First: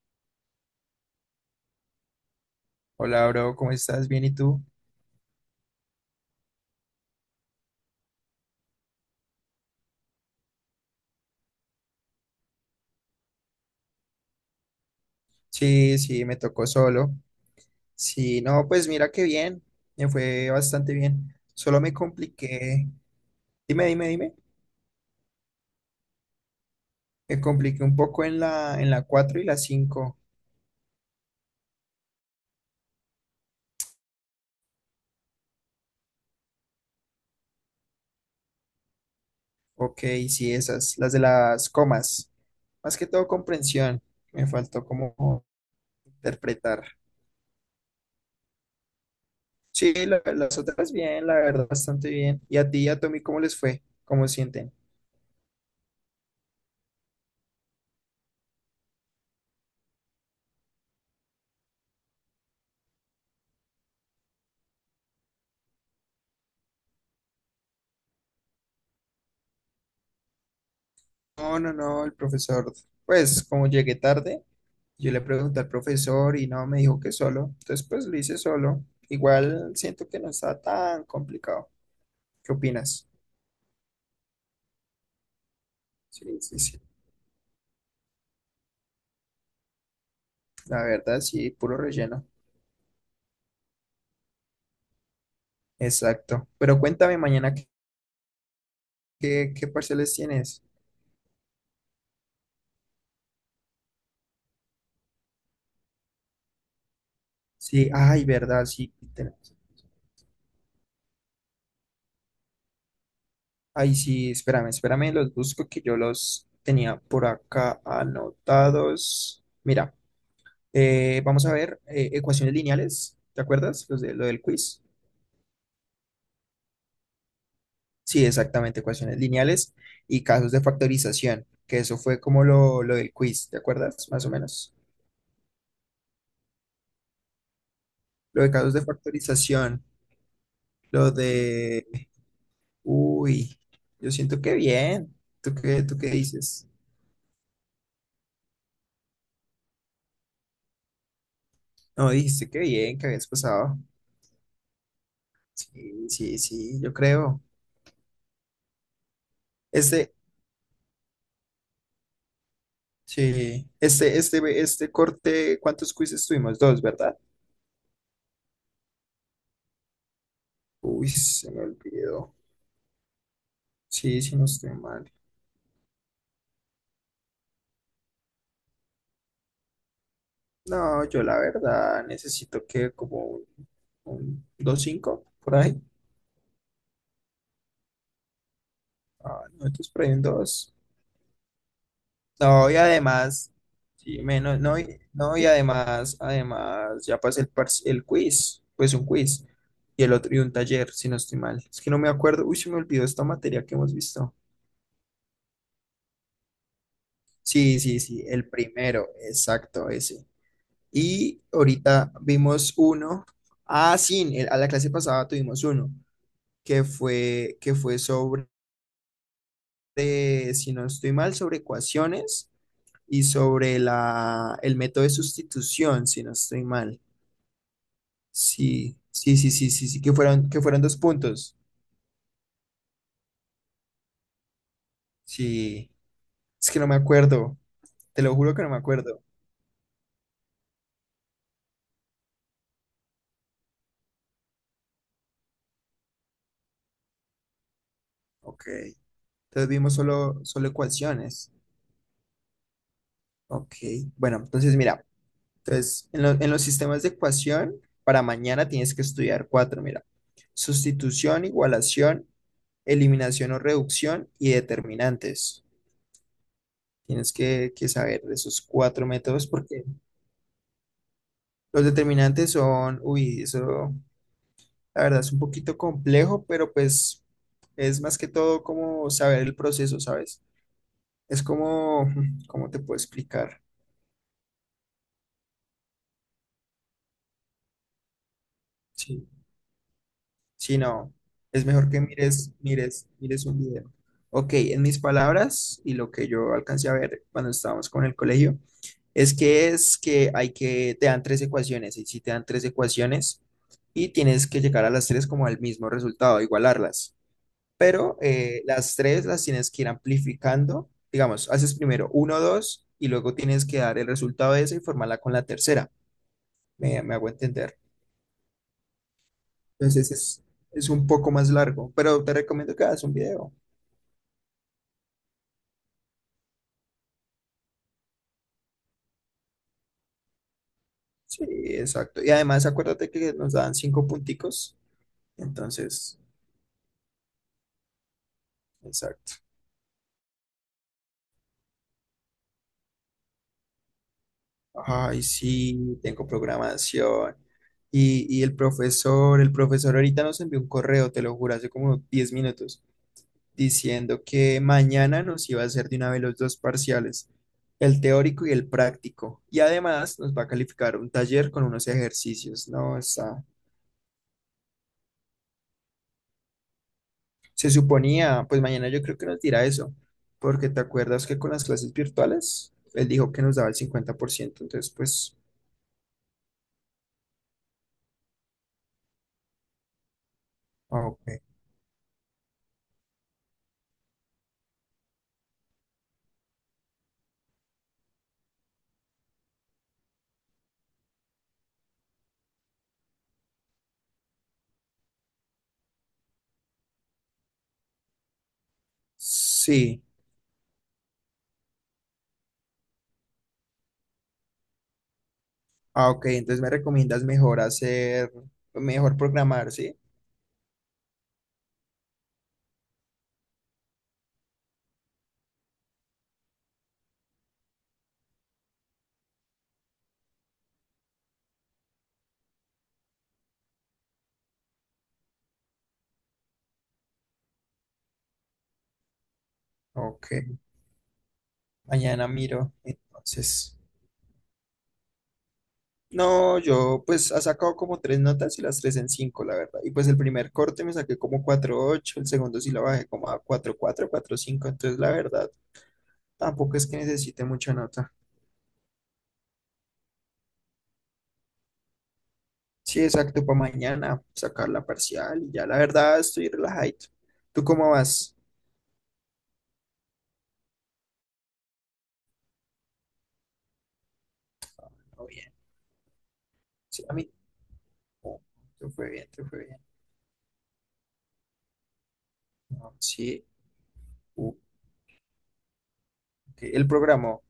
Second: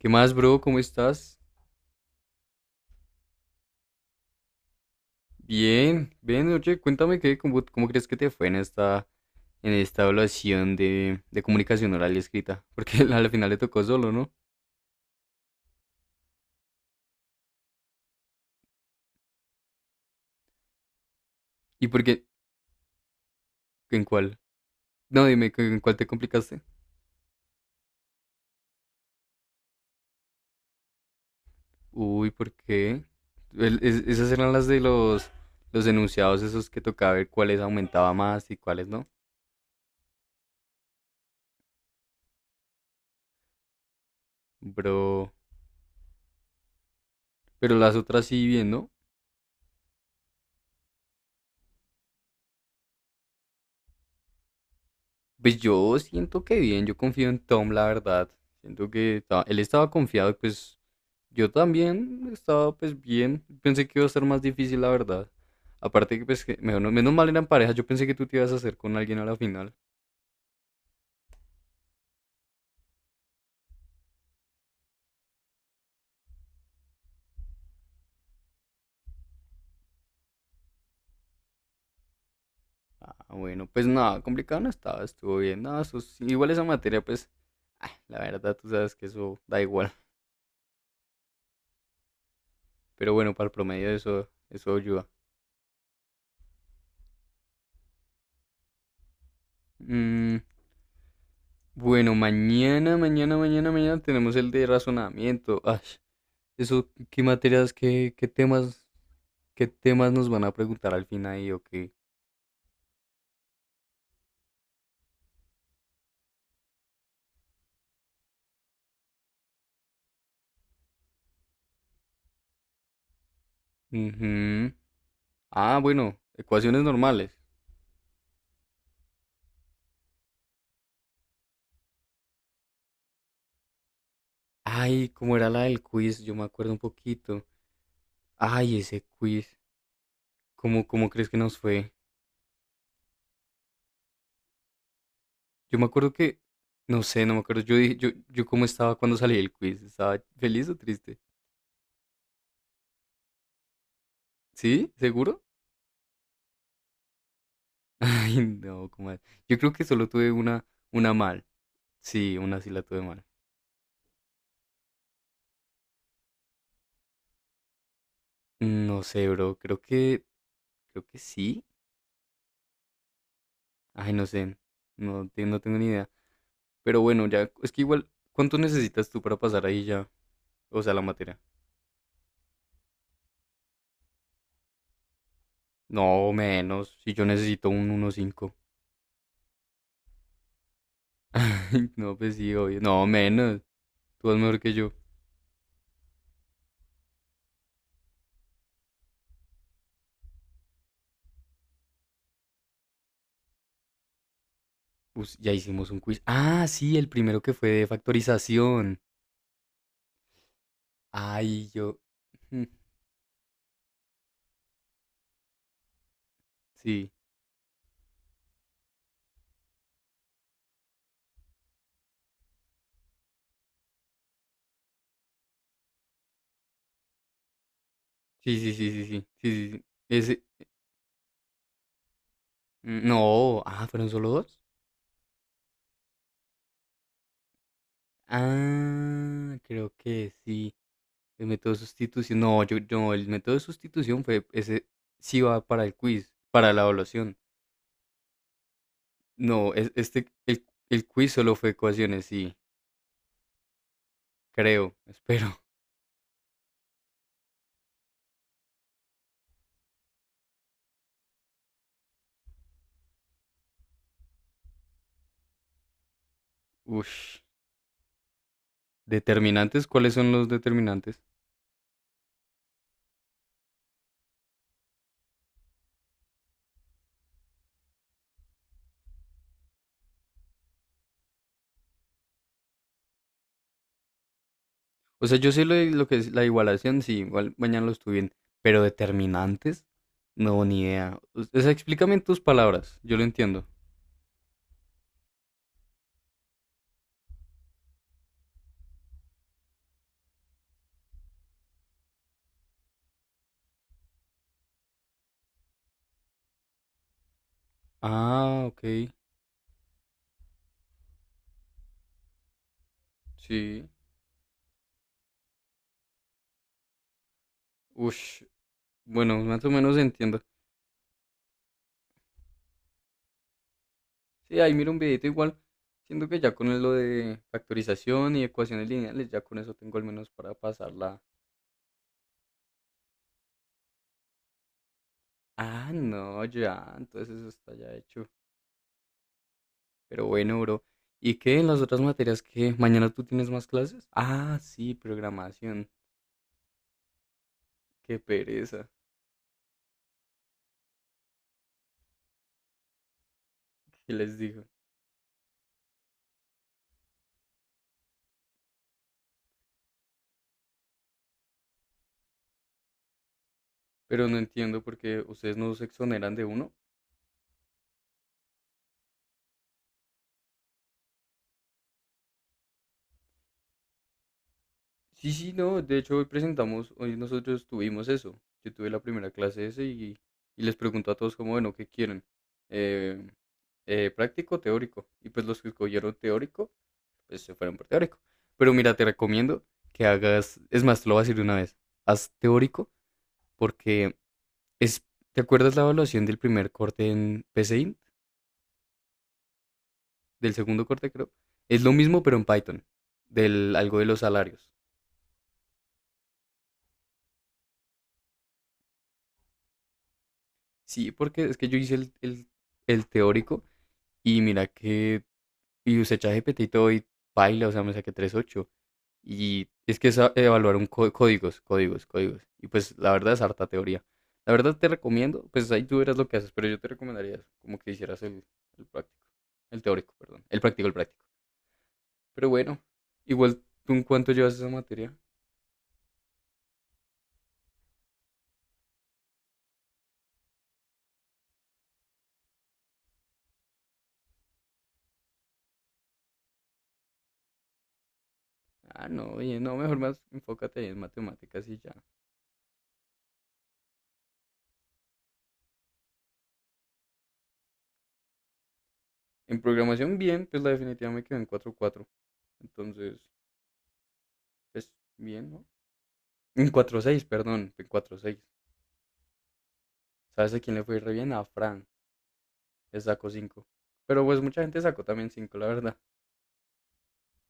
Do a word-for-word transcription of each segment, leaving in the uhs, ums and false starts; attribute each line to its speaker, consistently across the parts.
Speaker 1: ¿Qué más, bro? ¿Cómo estás?
Speaker 2: Hola, bro, ¿cómo estás? ¿Bien y tú?
Speaker 1: Bien, bien, oye, cuéntame qué, cómo, cómo crees que te fue en esta, en esta evaluación de, de comunicación oral y escrita. Porque al final le tocó solo, ¿no?
Speaker 2: Sí, sí, me tocó solo. Sí, no, pues mira qué bien, me fue bastante bien. Solo
Speaker 1: ¿Y
Speaker 2: me
Speaker 1: por qué?
Speaker 2: compliqué, dime,
Speaker 1: ¿En
Speaker 2: dime, dime,
Speaker 1: cuál? No, dime, ¿en cuál te complicaste?
Speaker 2: me compliqué un poco en la, en la cuatro y la cinco.
Speaker 1: Uy, ¿por qué? El- es- esas eran las de los, los enunciados esos que tocaba ver cuáles aumentaba más y cuáles no.
Speaker 2: Ok, sí, esas, las de las comas. Más que todo comprensión, me faltó
Speaker 1: Bro,
Speaker 2: como interpretar.
Speaker 1: pero las otras sí bien, ¿no?
Speaker 2: Sí, la- las otras bien, la verdad, bastante bien. ¿Y a ti y a Tommy cómo les fue? ¿Cómo sienten?
Speaker 1: Pues yo siento que bien, yo confío en Tom, la verdad. Siento que ta- él estaba confiado y pues yo también estaba pues bien, pensé que iba a ser más difícil, la verdad. Aparte que pues que- menos, menos mal eran parejas, yo pensé que tú te ibas a hacer con alguien a la final.
Speaker 2: No, no, no, el profesor, pues como llegué tarde. Yo le pregunté al profesor y no, me dijo que solo. Entonces, pues lo hice solo. Igual siento que no está tan complicado. ¿Qué opinas?
Speaker 1: Ah, bueno, pues nada, complicado no estaba, estuvo bien. Nada, eso sí,
Speaker 2: Sí,
Speaker 1: igual
Speaker 2: sí,
Speaker 1: esa
Speaker 2: sí.
Speaker 1: materia, pues, ah, la verdad tú sabes que eso da igual.
Speaker 2: La verdad, sí, puro relleno.
Speaker 1: Pero bueno, para el promedio eso, eso ayuda.
Speaker 2: Exacto. Pero cuéntame mañana qué, qué, qué parciales
Speaker 1: Mm,
Speaker 2: tienes.
Speaker 1: bueno, mañana, mañana, mañana, mañana tenemos el de razonamiento. Ay, eso, ¿qué materias,
Speaker 2: Sí,
Speaker 1: qué,
Speaker 2: ay,
Speaker 1: qué
Speaker 2: verdad,
Speaker 1: temas,
Speaker 2: sí, tenemos.
Speaker 1: qué temas nos van a preguntar al final ahí o qué?
Speaker 2: Ay, sí, espérame, espérame, los busco que yo los tenía por acá anotados. Mira, eh, vamos a ver eh, ecuaciones lineales. ¿Te acuerdas? Los de, lo del
Speaker 1: Ujú.
Speaker 2: quiz.
Speaker 1: Ah, bueno, ecuaciones normales.
Speaker 2: Sí, exactamente, ecuaciones lineales y casos de factorización, que eso fue como lo, lo del quiz, ¿te acuerdas? Más o menos.
Speaker 1: Ay, ¿cómo era la del quiz? Yo me acuerdo un poquito.
Speaker 2: Lo de casos
Speaker 1: Ay,
Speaker 2: de
Speaker 1: ese quiz.
Speaker 2: factorización.
Speaker 1: ¿Cómo, cómo
Speaker 2: lo
Speaker 1: crees que nos
Speaker 2: de...
Speaker 1: fue?
Speaker 2: Uy, yo siento que bien. ¿Tú
Speaker 1: Yo
Speaker 2: qué,
Speaker 1: me
Speaker 2: tú qué
Speaker 1: acuerdo que,
Speaker 2: dices?
Speaker 1: no sé, no me acuerdo. Yo dije, yo, yo cómo estaba cuando salí del quiz. ¿Estaba feliz o triste?
Speaker 2: No, dijiste que bien, que habías pasado.
Speaker 1: ¿Sí? ¿Seguro?
Speaker 2: Sí, sí, sí, yo creo.
Speaker 1: Ay, no, ¿cómo es? Yo creo que solo
Speaker 2: Este,
Speaker 1: tuve una, una mal. Sí, una sí la tuve mal.
Speaker 2: sí, este, este, este corte, ¿cuántos quizzes tuvimos? Dos, ¿verdad?
Speaker 1: Mm, No sé, bro. Creo que, creo
Speaker 2: Uy,
Speaker 1: que
Speaker 2: se me
Speaker 1: sí.
Speaker 2: olvidó.
Speaker 1: Ay,
Speaker 2: Sí,
Speaker 1: no
Speaker 2: sí, no
Speaker 1: sé.
Speaker 2: estoy mal.
Speaker 1: No, te- no tengo ni idea. Pero bueno, ya, es que igual, ¿cuánto necesitas tú para pasar ahí ya? O sea, la
Speaker 2: No, yo
Speaker 1: materia.
Speaker 2: la verdad necesito que como un, un dos cinco por ahí.
Speaker 1: No, menos. Si yo necesito un uno cinco.
Speaker 2: Ah, no, esto es por ahí un dos.
Speaker 1: No, pues sí,
Speaker 2: No, y
Speaker 1: obvio. No,
Speaker 2: además,
Speaker 1: menos.
Speaker 2: sí,
Speaker 1: Tú eres
Speaker 2: menos,
Speaker 1: mejor que
Speaker 2: no,
Speaker 1: yo.
Speaker 2: y, no, y además, además, ya pasé el, parci- el quiz, pues un quiz, y el otro, y un taller, si no estoy mal. Es que no me acuerdo, uy, se me olvidó esta materia que hemos visto.
Speaker 1: Us- ya hicimos un quiz. Ah, sí, el primero que fue
Speaker 2: Sí,
Speaker 1: de
Speaker 2: sí, sí, el
Speaker 1: factorización.
Speaker 2: primero, exacto, ese. Y
Speaker 1: Ay, yo.
Speaker 2: ahorita
Speaker 1: Mm.
Speaker 2: vimos uno. Ah, sí, en- a la clase pasada tuvimos uno que
Speaker 1: Sí.
Speaker 2: fue, que fue sobre de, si no estoy mal, sobre ecuaciones y sobre la, el método de sustitución, si no estoy mal.
Speaker 1: Sí, sí, sí,
Speaker 2: Sí,
Speaker 1: sí, sí.
Speaker 2: sí, sí,
Speaker 1: Sí,
Speaker 2: sí,
Speaker 1: sí, sí.
Speaker 2: sí, sí, que
Speaker 1: Ese.
Speaker 2: fueron, que fueron dos puntos.
Speaker 1: Mm. No. Ah, ¿fueron solo dos?
Speaker 2: Sí, es que no me acuerdo, te lo juro que no me acuerdo.
Speaker 1: Ah, creo que sí. El método de sustitución. No, yo, no, el método de sustitución fue. Ese sí va para el quiz, para la evaluación.
Speaker 2: Ok, entonces
Speaker 1: No, es-
Speaker 2: vimos
Speaker 1: este,
Speaker 2: solo,
Speaker 1: el,
Speaker 2: solo
Speaker 1: el quiz
Speaker 2: ecuaciones.
Speaker 1: solo fue ecuaciones, sí.
Speaker 2: Ok, bueno, entonces
Speaker 1: Creo,
Speaker 2: mira,
Speaker 1: espero.
Speaker 2: entonces en, lo- en los sistemas de ecuación, para mañana tienes que estudiar cuatro, mira, sustitución, igualación, eliminación o reducción y determinantes. Tienes
Speaker 1: Ush,
Speaker 2: que, que saber de esos cuatro métodos porque
Speaker 1: determinantes, ¿cuáles son los determinantes?
Speaker 2: los determinantes son, uy, eso la verdad es un poquito complejo, pero pues es más que todo como saber el proceso, ¿sabes? Es como, ¿cómo te puedo explicar?
Speaker 1: O sea, yo sé lo, de- lo que es la igualación, sí, igual mañana lo estudié, pero
Speaker 2: Sí.
Speaker 1: determinantes, no,
Speaker 2: Si
Speaker 1: ni
Speaker 2: no,
Speaker 1: idea. O
Speaker 2: es
Speaker 1: sea,
Speaker 2: mejor que
Speaker 1: explícame en tus
Speaker 2: mires,
Speaker 1: palabras,
Speaker 2: mires,
Speaker 1: yo lo
Speaker 2: mires un
Speaker 1: entiendo.
Speaker 2: video. Ok, en mis palabras y lo que yo alcancé a ver cuando estábamos con el colegio, es que es que hay que, te dan tres ecuaciones, y si te dan tres ecuaciones y tienes que llegar a las tres como al mismo resultado, igualarlas. Pero eh,
Speaker 1: Ah, ok,
Speaker 2: las tres las tienes que ir amplificando, digamos, haces primero uno, dos, y luego tienes que
Speaker 1: sí.
Speaker 2: dar el resultado de esa y formarla con la tercera. Me, me hago entender.
Speaker 1: Ush, bueno, más o menos
Speaker 2: Entonces
Speaker 1: entiendo.
Speaker 2: es, es un poco más largo, pero te recomiendo que hagas un video.
Speaker 1: Sí, ahí miro un videito igual, siento que ya con lo de factorización y ecuaciones lineales, ya con eso tengo al menos para pasarla.
Speaker 2: Sí, exacto. Y además acuérdate que nos dan cinco punticos.
Speaker 1: Ah,
Speaker 2: Entonces,
Speaker 1: no, ya, entonces eso está ya hecho.
Speaker 2: exacto.
Speaker 1: Pero bueno, bro. ¿Y qué en las otras materias que mañana tú tienes más clases? Ah, sí,
Speaker 2: Ay,
Speaker 1: programación.
Speaker 2: sí, tengo programación.
Speaker 1: Qué
Speaker 2: Y, y el
Speaker 1: pereza.
Speaker 2: profesor, el profesor ahorita nos envió un correo, te lo juro, hace como diez minutos,
Speaker 1: ¿Qué
Speaker 2: diciendo
Speaker 1: les
Speaker 2: que
Speaker 1: digo?
Speaker 2: mañana nos iba a hacer de una vez los dos parciales, el teórico y el práctico. Y además nos va a calificar un taller con unos ejercicios, ¿no? Está
Speaker 1: Pero no entiendo por qué ustedes no se exoneran de uno.
Speaker 2: Se suponía, pues mañana yo creo que nos dirá eso, porque te acuerdas que con las clases virtuales, él dijo que nos daba el cincuenta por ciento, entonces
Speaker 1: Sí,
Speaker 2: pues,
Speaker 1: sí, no. De hecho, hoy presentamos, hoy nosotros tuvimos eso. Yo tuve la primera clase ese y, y les
Speaker 2: ah,
Speaker 1: pregunto a todos
Speaker 2: ok.
Speaker 1: como, bueno, ¿qué quieren? Eh, eh, práctico, o teórico. Y pues los que escogieron teórico, pues se fueron por teórico. Pero mira, te recomiendo que hagas, es más, te lo voy a decir de una vez, haz teórico porque Es, ¿te acuerdas la evaluación del primer corte en PCInt?
Speaker 2: Sí,
Speaker 1: Del segundo corte, creo. Es lo mismo, pero en Python. Del algo de los salarios.
Speaker 2: ah, ok, entonces me recomiendas mejor hacer, mejor programar, ¿sí?
Speaker 1: Sí, porque es que yo hice el, el- el teórico y mira que. Y usé ChatGPT y todo y paila, o sea, me saqué tres ocho. Y es que es a- evaluar un có- códigos, códigos, códigos. Y pues la verdad es harta teoría. La verdad te recomiendo, pues ahí tú verás lo que haces, pero yo te recomendaría eso, como que hicieras el, el práctico. El teórico,
Speaker 2: Ok,
Speaker 1: perdón. El práctico, el práctico.
Speaker 2: mañana
Speaker 1: Pero
Speaker 2: miro,
Speaker 1: bueno, igual
Speaker 2: entonces.
Speaker 1: tú en cuánto llevas esa materia.
Speaker 2: No, yo pues ha sacado como tres notas y las tres en cinco, la verdad. Y pues el primer corte me saqué como cuatro punto ocho, el segundo sí lo bajé como a cuatro punto cuatro, cinco, entonces la verdad tampoco es que necesite mucha nota.
Speaker 1: Ah, no, oye, no, mejor más enfócate ahí en matemáticas y ya.
Speaker 2: Sí, exacto, para mañana sacar la parcial y ya la verdad estoy relajado. ¿Tú cómo vas?
Speaker 1: En programación bien, pues la definitiva me quedó en cuatro cuatro. Entonces, pues
Speaker 2: No,
Speaker 1: bien,
Speaker 2: bien.
Speaker 1: ¿no? En cuatro
Speaker 2: Sí, a
Speaker 1: seis
Speaker 2: mí,
Speaker 1: perdón, en cuatro seis.
Speaker 2: no, te fue bien, te fue bien.
Speaker 1: ¿Sabes a quién le fue re bien? A Fran,
Speaker 2: No,
Speaker 1: le sacó
Speaker 2: sí,
Speaker 1: cinco. Pero pues
Speaker 2: uh,
Speaker 1: mucha gente sacó también cinco, la verdad.
Speaker 2: ok. El programa,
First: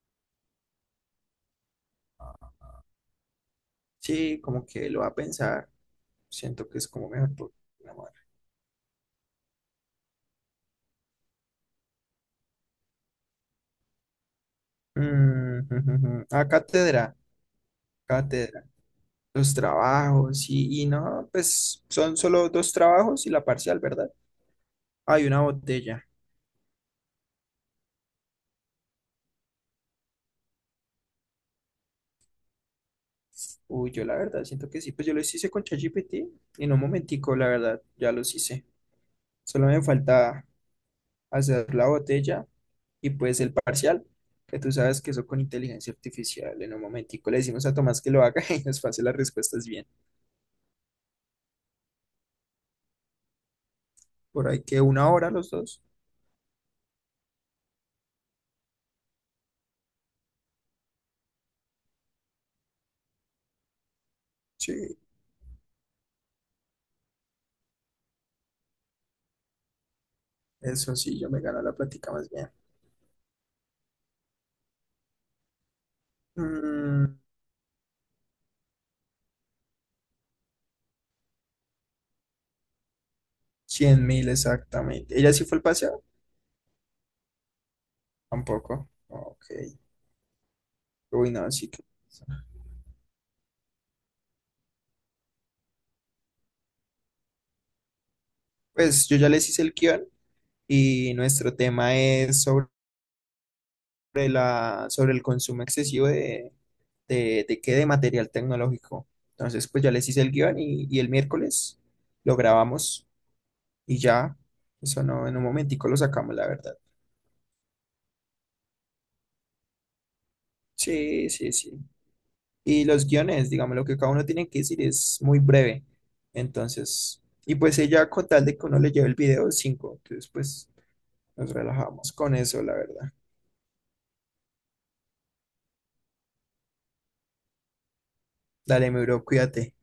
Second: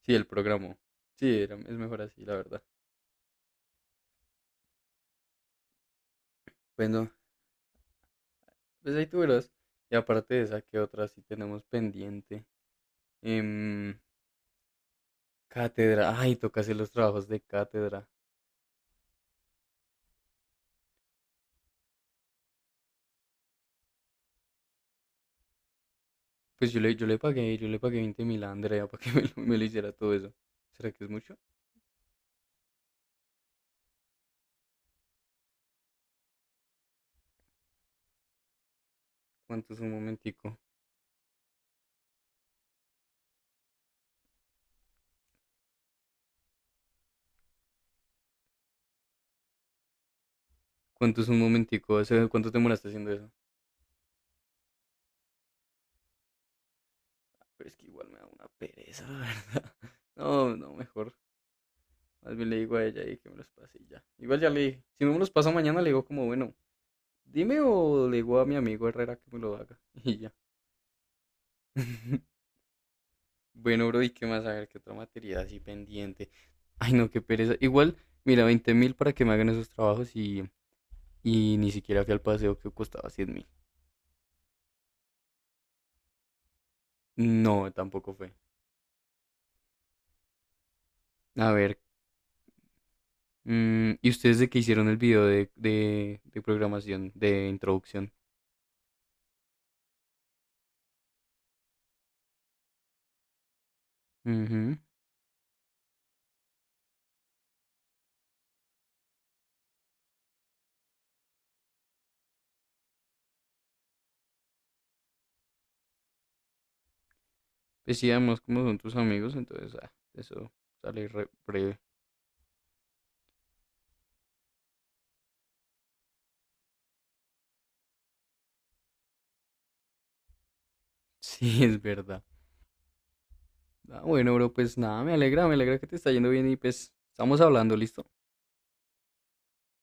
Speaker 1: Sí, el programó. Sí, era- es mejor así, la verdad.
Speaker 2: sí, como que lo va a pensar. Siento que es como
Speaker 1: Bueno,
Speaker 2: mejor programar.
Speaker 1: pues ahí tú verás. Y aparte de esa, ¿qué otra sí tenemos pendiente? Em,
Speaker 2: Mm,
Speaker 1: Cátedra,
Speaker 2: ujujujú.
Speaker 1: ay,
Speaker 2: Ah,
Speaker 1: toca hacer los
Speaker 2: cátedra,
Speaker 1: trabajos de cátedra.
Speaker 2: cátedra. Los trabajos y, y no, pues son solo dos trabajos y la parcial, ¿verdad? Hay una botella.
Speaker 1: Pues yo le, yo le pagué, yo le pagué veinte mil a Andrea para que me lo, me lo hiciera todo eso. ¿Será que es mucho?
Speaker 2: Uy, yo la verdad siento que sí, pues yo los hice con ChatGPT en un momentico, la verdad, ya los hice. Solo
Speaker 1: ¿Cuánto es
Speaker 2: me
Speaker 1: un
Speaker 2: falta
Speaker 1: momentico?
Speaker 2: hacer la botella y pues el parcial, que tú sabes que eso con inteligencia artificial, en un momentico le decimos a Tomás que lo haga y nos pase las respuestas bien.
Speaker 1: ¿Cuánto es un momentico? Ese- ¿Cuánto te demoraste haciendo eso?
Speaker 2: Por ahí que una hora los dos.
Speaker 1: Pero es que igual me da una pereza, la verdad. No, no, mejor. Más bien le digo a ella y que me los pase y ya. Igual ya le dije.
Speaker 2: Sí,
Speaker 1: Si no me los pasa mañana, le digo como, bueno, dime o le digo a mi amigo Herrera que me lo haga. Y ya.
Speaker 2: eso sí, yo me gano la plática más bien.
Speaker 1: Bueno, bro, ¿y qué más? A ver, ¿qué otra materia así pendiente? Ay, no,
Speaker 2: Mm,
Speaker 1: qué pereza. Igual, mira, veinte mil para que me hagan esos trabajos y, y ni siquiera fui al paseo que costaba cien mil.
Speaker 2: cien mil exactamente. ¿Ella sí fue el paseo?
Speaker 1: No, tampoco fue.
Speaker 2: Tampoco. Ok. Uy, no,
Speaker 1: A
Speaker 2: sí
Speaker 1: ver,
Speaker 2: que...
Speaker 1: mm, ¿y ustedes de qué hicieron el video de, de, de programación, de introducción?
Speaker 2: Pues yo ya les hice el guión y nuestro tema es sobre
Speaker 1: Ujú.
Speaker 2: la, sobre el consumo excesivo de, de, de qué, de material tecnológico. Entonces, pues ya les hice el guión y, y el miércoles lo grabamos y ya, eso no, en un momentico lo sacamos, la verdad.
Speaker 1: Pues sí, además, como son tus amigos, entonces ah, eso sale re
Speaker 2: Sí, sí,
Speaker 1: breve.
Speaker 2: sí. Y los guiones, digamos, lo que cada uno tiene que decir es muy breve. Entonces, y pues ella con tal de que uno le lleve el video cinco, entonces pues nos
Speaker 1: Sí, es
Speaker 2: relajamos
Speaker 1: verdad.
Speaker 2: con eso, la verdad.
Speaker 1: Ah, bueno, bro, pues nada, me alegra, me alegra que te está yendo bien y pues estamos hablando, ¿listo?
Speaker 2: Dale, mi bro, cuídate.